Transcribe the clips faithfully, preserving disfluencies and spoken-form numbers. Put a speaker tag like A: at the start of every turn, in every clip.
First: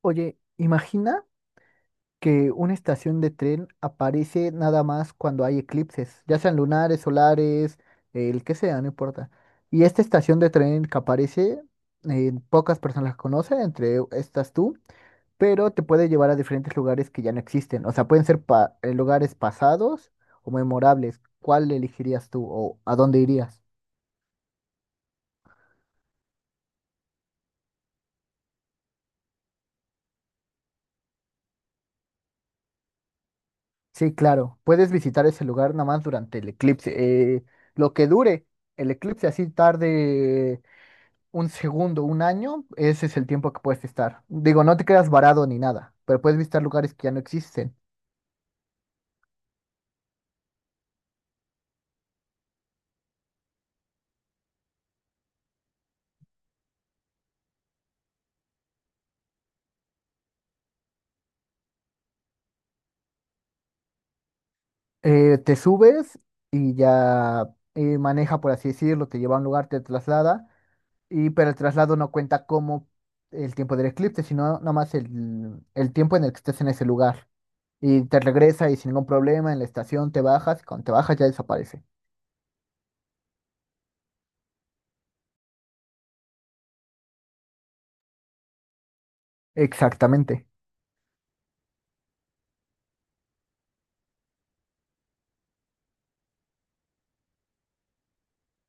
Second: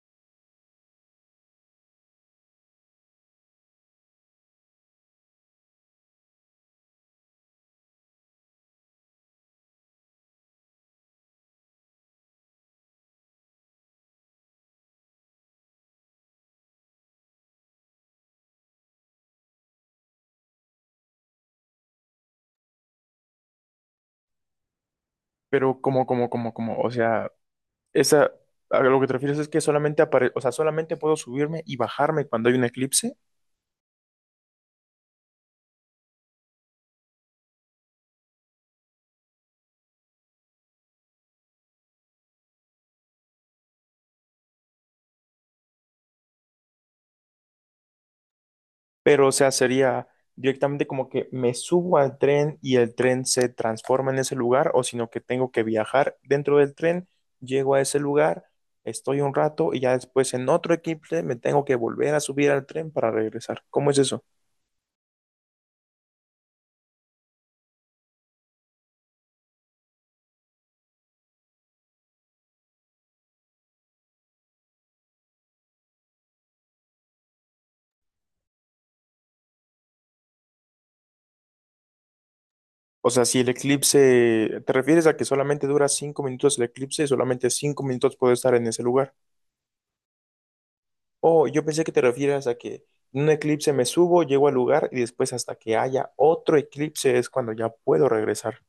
A: Oye, imagina que una estación de tren aparece nada más cuando hay eclipses, ya sean lunares, solares, el que sea, no importa. Y esta estación de tren que aparece, eh, pocas personas la conocen, entre estas tú, pero te puede llevar a diferentes lugares que ya no existen. O sea, pueden ser pa- eh, lugares pasados o memorables. ¿Cuál elegirías tú o a dónde irías?
B: Pero como, como, como, como, o sea, esa, a lo que te refieres es que solamente apare, o sea, solamente puedo subirme y bajarme cuando hay un eclipse,
A: Sí, claro, puedes visitar ese lugar nada más durante el eclipse. Eh, lo que dure el eclipse, así tarde un segundo, un año, ese es el tiempo que puedes estar. Digo, no te quedas varado ni nada, pero puedes visitar lugares que ya no existen.
B: pero o sea, sería directamente como que me subo al tren y el tren se transforma en ese lugar, o sino que tengo que viajar dentro del tren, llego a ese lugar, estoy un rato y ya después en otro eclipse me tengo que volver a subir al tren para regresar. ¿Cómo es eso?
A: Eh, te subes y ya eh, maneja, por así decirlo, te lleva a un lugar, te traslada, y, pero el traslado no cuenta como el tiempo del eclipse, sino nomás el, el tiempo en el que estés en ese lugar. Y te regresa y sin ningún problema en la estación te bajas, y cuando te bajas ya desaparece.
B: O sea, si el eclipse, ¿te refieres a que solamente dura cinco minutos el eclipse y solamente cinco minutos puedo estar en ese lugar?
A: Exactamente.
B: Oh, yo pensé que te refieras a que en un eclipse me subo, llego al lugar y después hasta que haya otro eclipse es cuando ya puedo regresar.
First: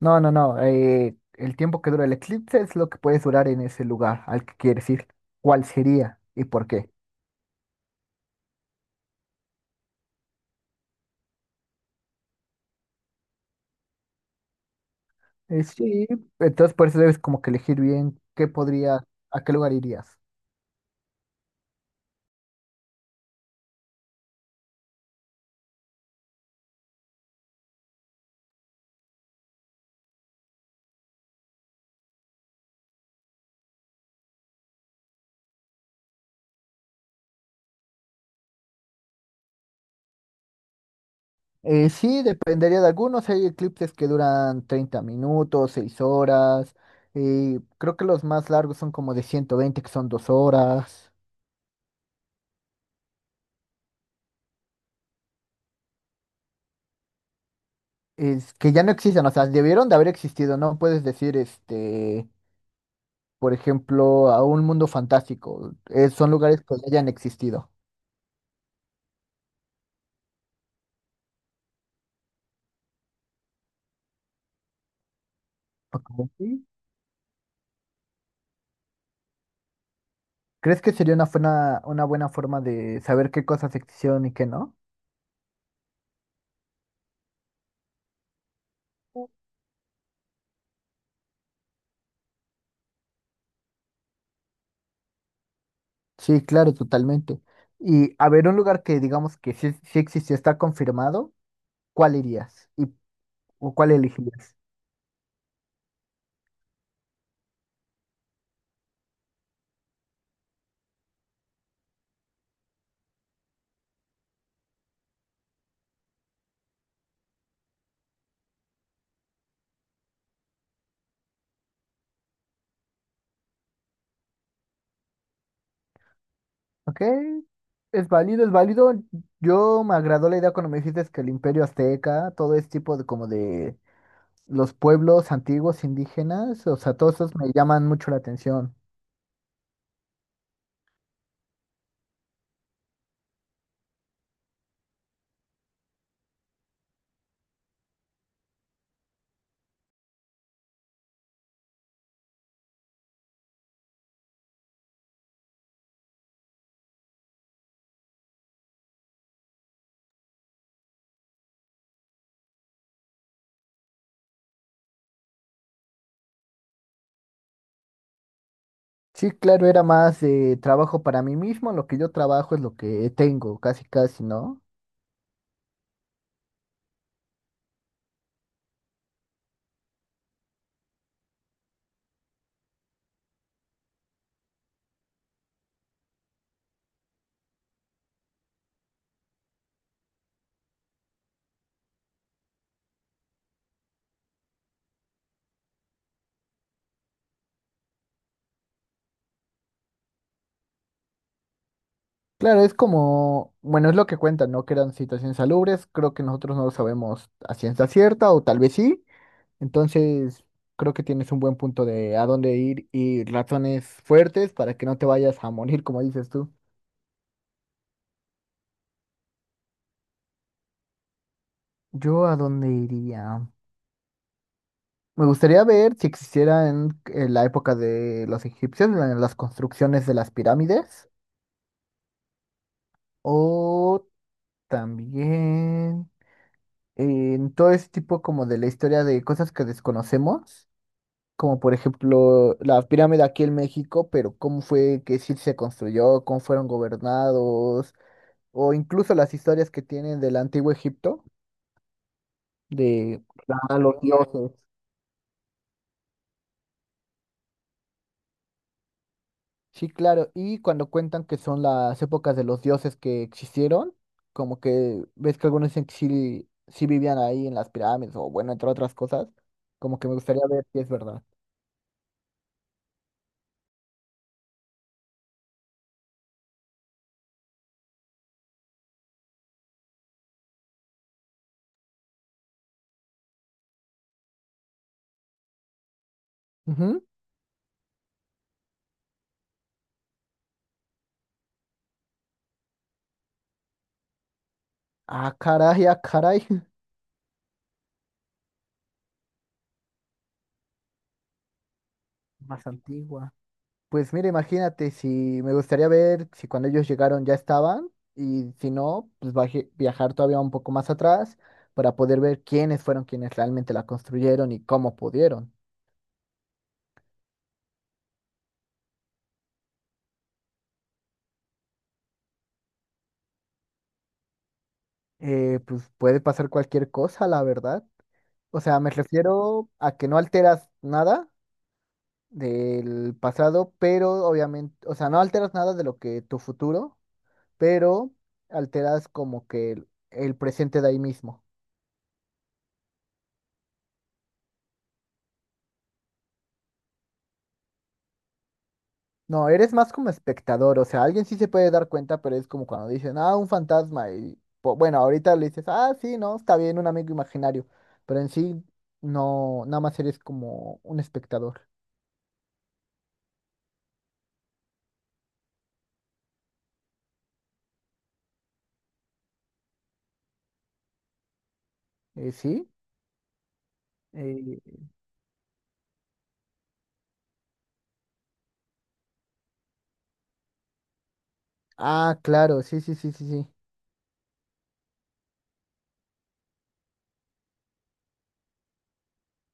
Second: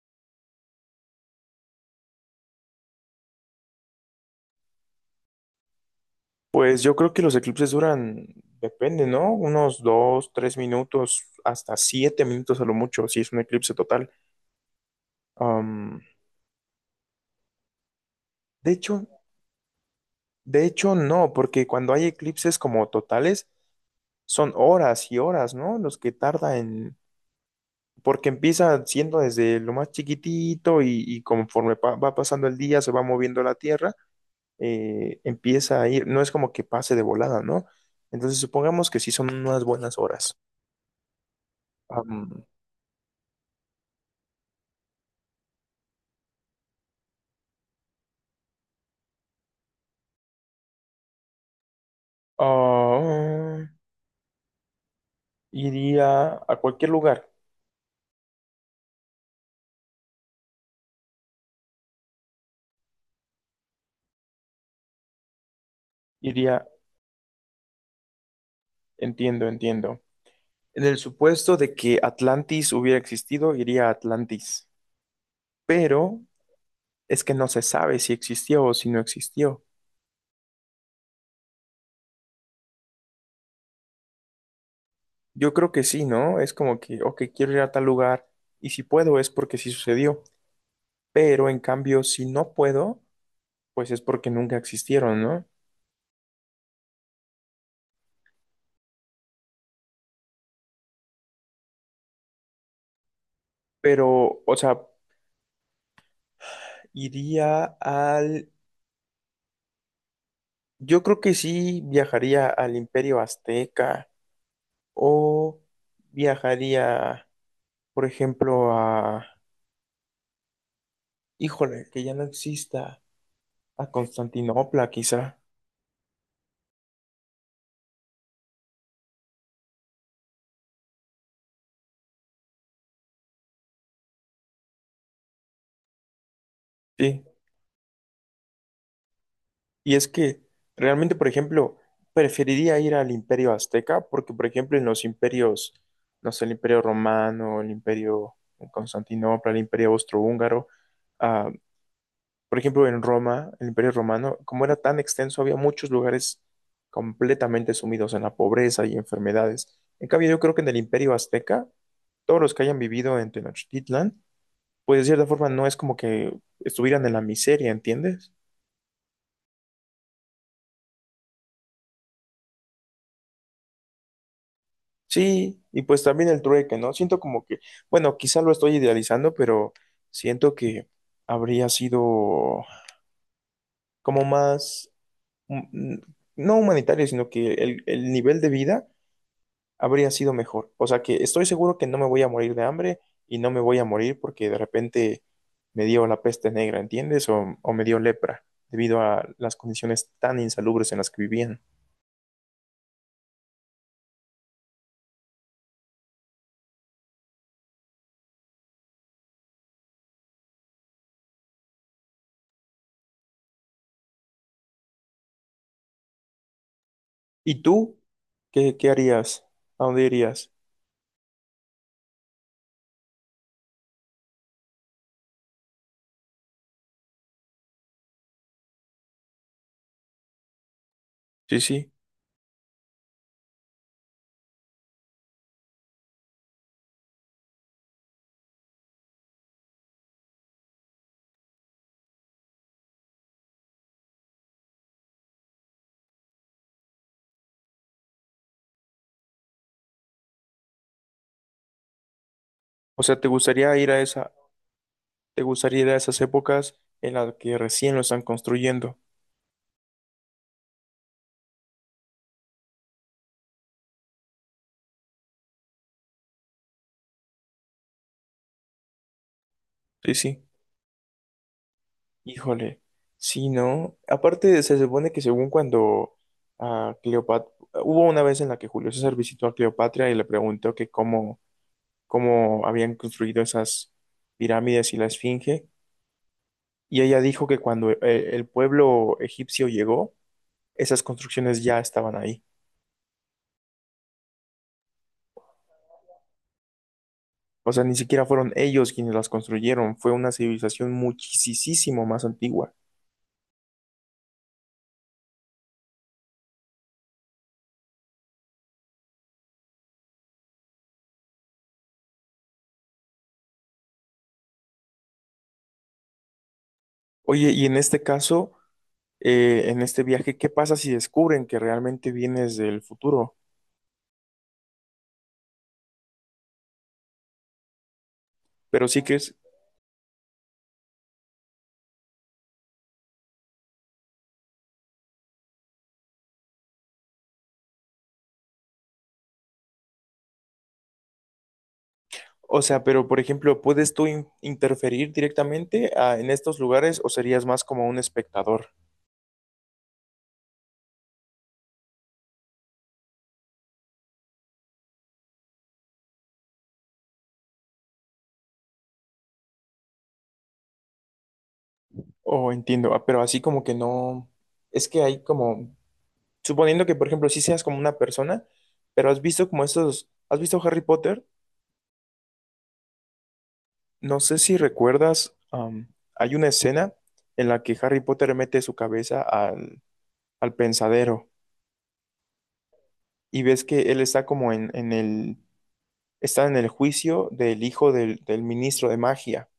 A: No, no, no. Eh, el tiempo que dura el eclipse es lo que puedes durar en ese lugar al que quieres ir. ¿Cuál sería y por
B: Pues
A: qué?
B: yo creo que los eclipses duran, depende, ¿no? Unos dos, tres minutos, hasta siete minutos a lo mucho, si es un eclipse total.
A: Eh,
B: Am,
A: sí, entonces por eso debes como que elegir bien qué
B: de
A: podría,
B: hecho,
A: a qué lugar irías.
B: de hecho no, porque cuando hay eclipses como totales, son horas y horas, ¿no? Los que tarda en... Porque empieza siendo desde lo más chiquitito y, y conforme pa- va pasando el día se va moviendo la Tierra, eh, empieza a ir, no es como que pase de volada, ¿no? Entonces supongamos que sí son unas buenas horas.
A: Eh, sí,
B: Am,
A: dependería de algunos. Hay eclipses que duran treinta minutos, seis horas. Y creo que los más largos son como de ciento veinte que son dos horas.
B: ah, iría a cualquier lugar,
A: Es que ya no existen, o sea, debieron de haber existido. No puedes decir, este, por ejemplo, a un mundo fantástico. Eh, son lugares
B: iría,
A: que hayan existido.
B: entiendo, entiendo. En el supuesto de que Atlantis hubiera existido, iría a Atlantis, pero
A: Como sí.
B: es que no se sabe si existió o si no existió.
A: ¿Crees que sería una buena, una buena forma de saber qué cosas existieron y qué no?
B: Yo creo que sí, ¿no? Es como que, ok, quiero ir a tal lugar y si puedo es porque sí sucedió, pero en cambio, si no puedo, pues es porque nunca existieron, ¿no?
A: Sí, claro, totalmente. Y a ver, un lugar que digamos que sí, sí existió, está confirmado, ¿cuál irías? ¿Y o cuál
B: Pero, o
A: elegirías?
B: sea, iría al... Yo creo que sí viajaría al Imperio Azteca o viajaría, por ejemplo, a... Híjole, que ya no exista, a Constantinopla quizá.
A: Ok, es válido, es válido. Yo me agradó la idea cuando me dijiste que el Imperio Azteca, todo este tipo de como de los pueblos antiguos indígenas, o sea, todos
B: Sí.
A: esos me llaman mucho la atención.
B: Y es que realmente, por ejemplo, preferiría ir al Imperio Azteca porque, por ejemplo, en los imperios, no sé, el Imperio Romano, el Imperio de Constantinopla, el Imperio Austrohúngaro. ah, Por ejemplo, en Roma, el Imperio Romano, como era tan extenso, había muchos lugares completamente sumidos en la pobreza y enfermedades. En cambio, yo creo que en el Imperio Azteca, todos los que hayan vivido en Tenochtitlan, pues de cierta forma no es como que estuvieran en la miseria, ¿entiendes?
A: Sí, claro, era más de trabajo para mí mismo, lo que yo trabajo es lo que tengo, casi casi, ¿no?
B: Sí, y pues también el trueque, ¿no? Siento como que, bueno, quizá lo estoy idealizando, pero siento que habría sido como más, mm, no humanitario, sino que el, el nivel de vida habría sido mejor. O sea que estoy seguro que no me voy a morir de hambre y no me voy a morir porque de repente me dio la peste negra, ¿entiendes? O, o me dio lepra debido a las condiciones tan insalubres en las que vivían.
A: Claro, es como, bueno, es lo que cuentan, ¿no? Que eran situaciones salubres, creo que nosotros no lo sabemos a ciencia cierta, o tal vez sí, entonces creo que tienes un buen punto de a dónde ir y razones fuertes para que no te vayas a morir, como dices tú.
B: ¿Y tú? ¿Qué, qué harías? ¿A dónde irías?
A: Yo a dónde iría. Me gustaría ver si existiera en, en la época de los egipcios, la- las construcciones de las pirámides.
B: Sí, sí.
A: O también eh, en todo ese tipo como de la historia de cosas que desconocemos, como por ejemplo la pirámide aquí en México, pero cómo fue que sí se construyó, cómo fueron gobernados, o incluso las historias que tienen del antiguo Egipto,
B: O sea,
A: de
B: ¿te gustaría
A: a
B: ir
A: los
B: a esa,
A: dioses.
B: te gustaría ir a esas épocas en las que recién lo están construyendo?
A: Sí, claro, y cuando cuentan que son las épocas de los dioses que existieron, como que ves que algunos dicen que sí, sí vivían ahí en las pirámides, o bueno, entre otras cosas, como que
B: Sí,
A: me gustaría
B: sí.
A: ver si es verdad.
B: Híjole, sí, ¿no? Aparte, se supone que según cuando a Cleopatra, hubo una vez en la que Julio César visitó a Cleopatra y le preguntó que cómo, cómo habían construido esas pirámides y la Esfinge, y ella dijo que cuando eh, el pueblo egipcio llegó, esas construcciones ya estaban ahí.
A: Ah, caray, ah, caray.
B: O sea, ni siquiera fueron ellos quienes las construyeron, fue una civilización muchísimo más
A: Más
B: antigua.
A: antigua. Pues mira, imagínate, si me gustaría ver si cuando ellos llegaron ya estaban y si no, pues baje- viajar todavía un poco más atrás para poder ver quiénes fueron quienes realmente la construyeron y cómo pudieron.
B: Oye, y en este caso, eh, en este viaje, ¿qué pasa si descubren que realmente vienes del futuro?
A: Eh, pues puede pasar cualquier cosa, la verdad. O sea,
B: Pero
A: me
B: sí que es,
A: refiero a que no alteras nada del pasado, pero obviamente, o sea, no alteras nada de lo que tu futuro, pero alteras como que el el presente de ahí mismo.
B: o sea, pero por ejemplo, ¿puedes tú in- interferir directamente ah, en estos lugares o serías más como un espectador?
A: No, eres más como espectador, o sea, alguien sí se puede dar cuenta, pero es como cuando dicen, ah, un fantasma, y po- bueno, ahorita le dices, ah, sí, no, está bien, un amigo imaginario, pero en sí, no, nada más eres como un espectador.
B: Oh, entiendo, ah, pero así como que no, es que hay como, suponiendo que por ejemplo sí seas como una persona, pero has visto como estos, ¿has visto Harry Potter?
A: Eh, ¿sí?
B: No sé si
A: Eh,
B: recuerdas, am, hay una escena en la que Harry Potter mete su cabeza al, al, pensadero
A: ah, claro, sí, sí, sí, sí,
B: y
A: sí.
B: ves que él está como en, en el, está en el juicio del hijo del del ministro de magia.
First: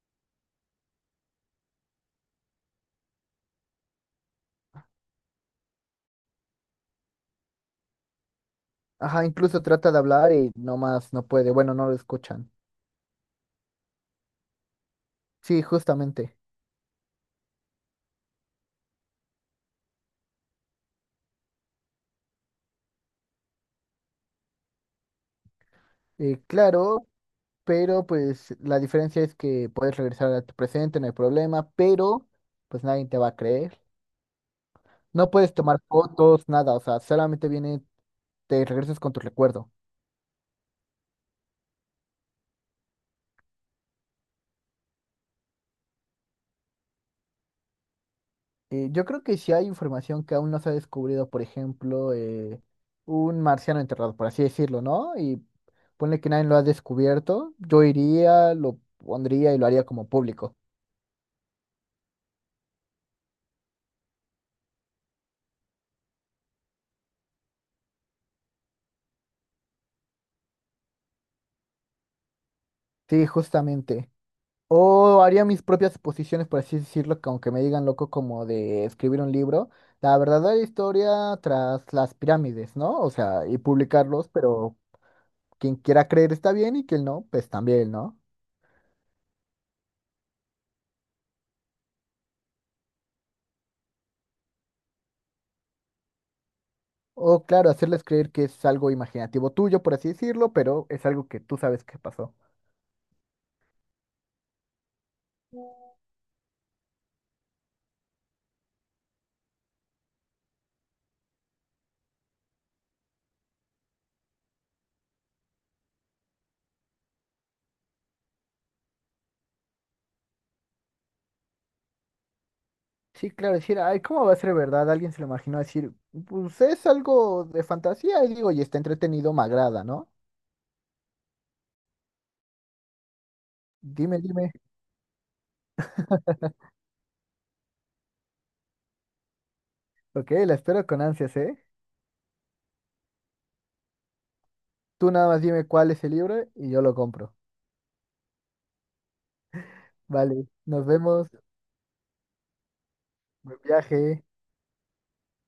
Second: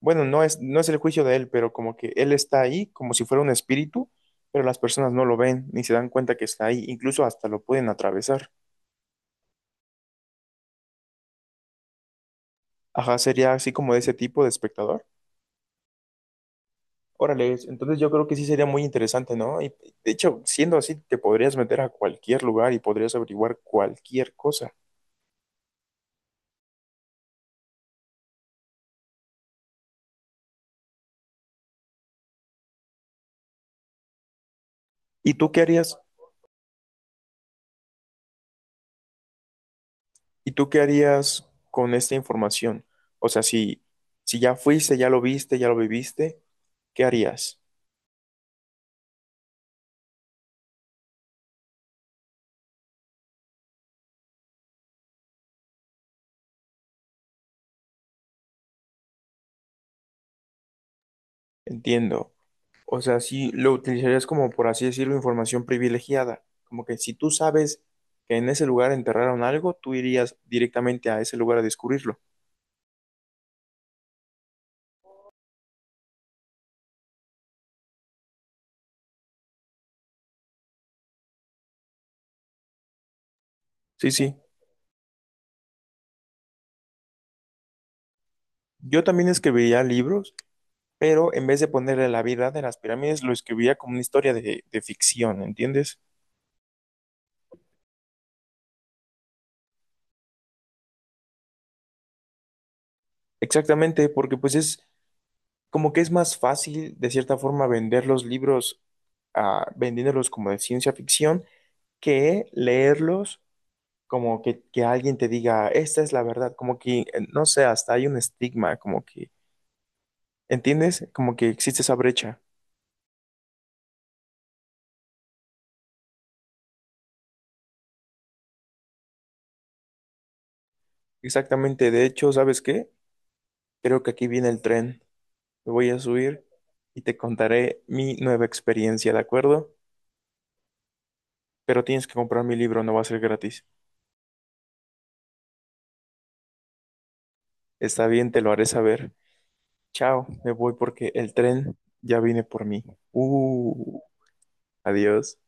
B: Bueno, no es, no es el juicio de él, pero como que él está ahí como si fuera un espíritu, pero las personas no lo ven ni se dan cuenta que está ahí, incluso hasta lo pueden atravesar.
A: Ajá, incluso trata de hablar y no más no puede, bueno, no lo escuchan.
B: Ajá, sería así como de ese tipo de espectador.
A: Sí, justamente.
B: Órale, entonces yo creo que sí sería muy interesante, ¿no? Y de hecho, siendo así, te podrías meter a cualquier lugar y podrías averiguar cualquier cosa.
A: Eh, claro, pero pues la diferencia es que puedes regresar a tu presente, no hay problema, pero pues nadie te va a creer. No
B: ¿Y tú
A: puedes
B: qué
A: tomar
B: harías?
A: fotos, nada, o sea, solamente viene, te regresas con tu recuerdo.
B: ¿Y tú qué harías con esta información? O sea, si, si ya fuiste, ya lo viste, ya lo viviste, ¿qué harías?
A: Eh, yo creo que si hay información que aún no se ha descubrido, por ejemplo, eh, un marciano enterrado, por así decirlo, ¿no? Y ponle que nadie lo ha descubierto, yo iría, lo pondría y lo haría como público.
B: Entiendo. O sea, sí lo utilizarías como, por así decirlo, información privilegiada. Como que si tú sabes que en ese lugar enterraron algo, tú irías directamente a ese lugar a descubrirlo.
A: Sí, justamente. O haría mis propias suposiciones, por así decirlo, que aunque me digan loco como de escribir un libro, la verdadera historia tras las pirámides, ¿no? O sea, y
B: Sí,
A: publicarlos,
B: sí.
A: pero quien quiera creer está bien y quien no, pues también, ¿no?
B: Yo también escribiría libros, pero en vez de ponerle la verdad de las pirámides, lo escribiría como una historia de, de ficción, ¿entiendes?
A: O claro, hacerles creer que es algo imaginativo tuyo, por así decirlo, pero es algo que tú sabes que pasó.
B: Exactamente, porque pues es como que es más fácil, de cierta forma, vender los libros, ah, vendiéndolos como de ciencia ficción, que leerlos como que, que alguien te diga, esta es la verdad, como que, eh, no sé, hasta hay un estigma, como que, ¿entiendes? Como que existe esa brecha.
A: Sí, claro, decir, ay, ¿cómo va a ser verdad? Alguien se lo imaginó decir, pues es algo de fantasía, y digo, y está entretenido, me agrada, ¿no?
B: Exactamente, de hecho, ¿sabes qué? Creo que
A: Dime,
B: aquí viene
A: dime.
B: el tren. Me voy a subir y te contaré mi nueva experiencia, ¿de acuerdo?
A: Ok, la espero con ansias, ¿eh?
B: Pero tienes que comprar mi libro, no va a ser gratis.
A: Tú nada más dime cuál es el libro y yo lo compro.
B: Está bien, te lo haré saber. Chao,
A: Vale,
B: me voy
A: nos
B: porque
A: vemos.
B: el tren ya viene por mí.
A: Buen
B: Uh,
A: viaje.
B: adiós.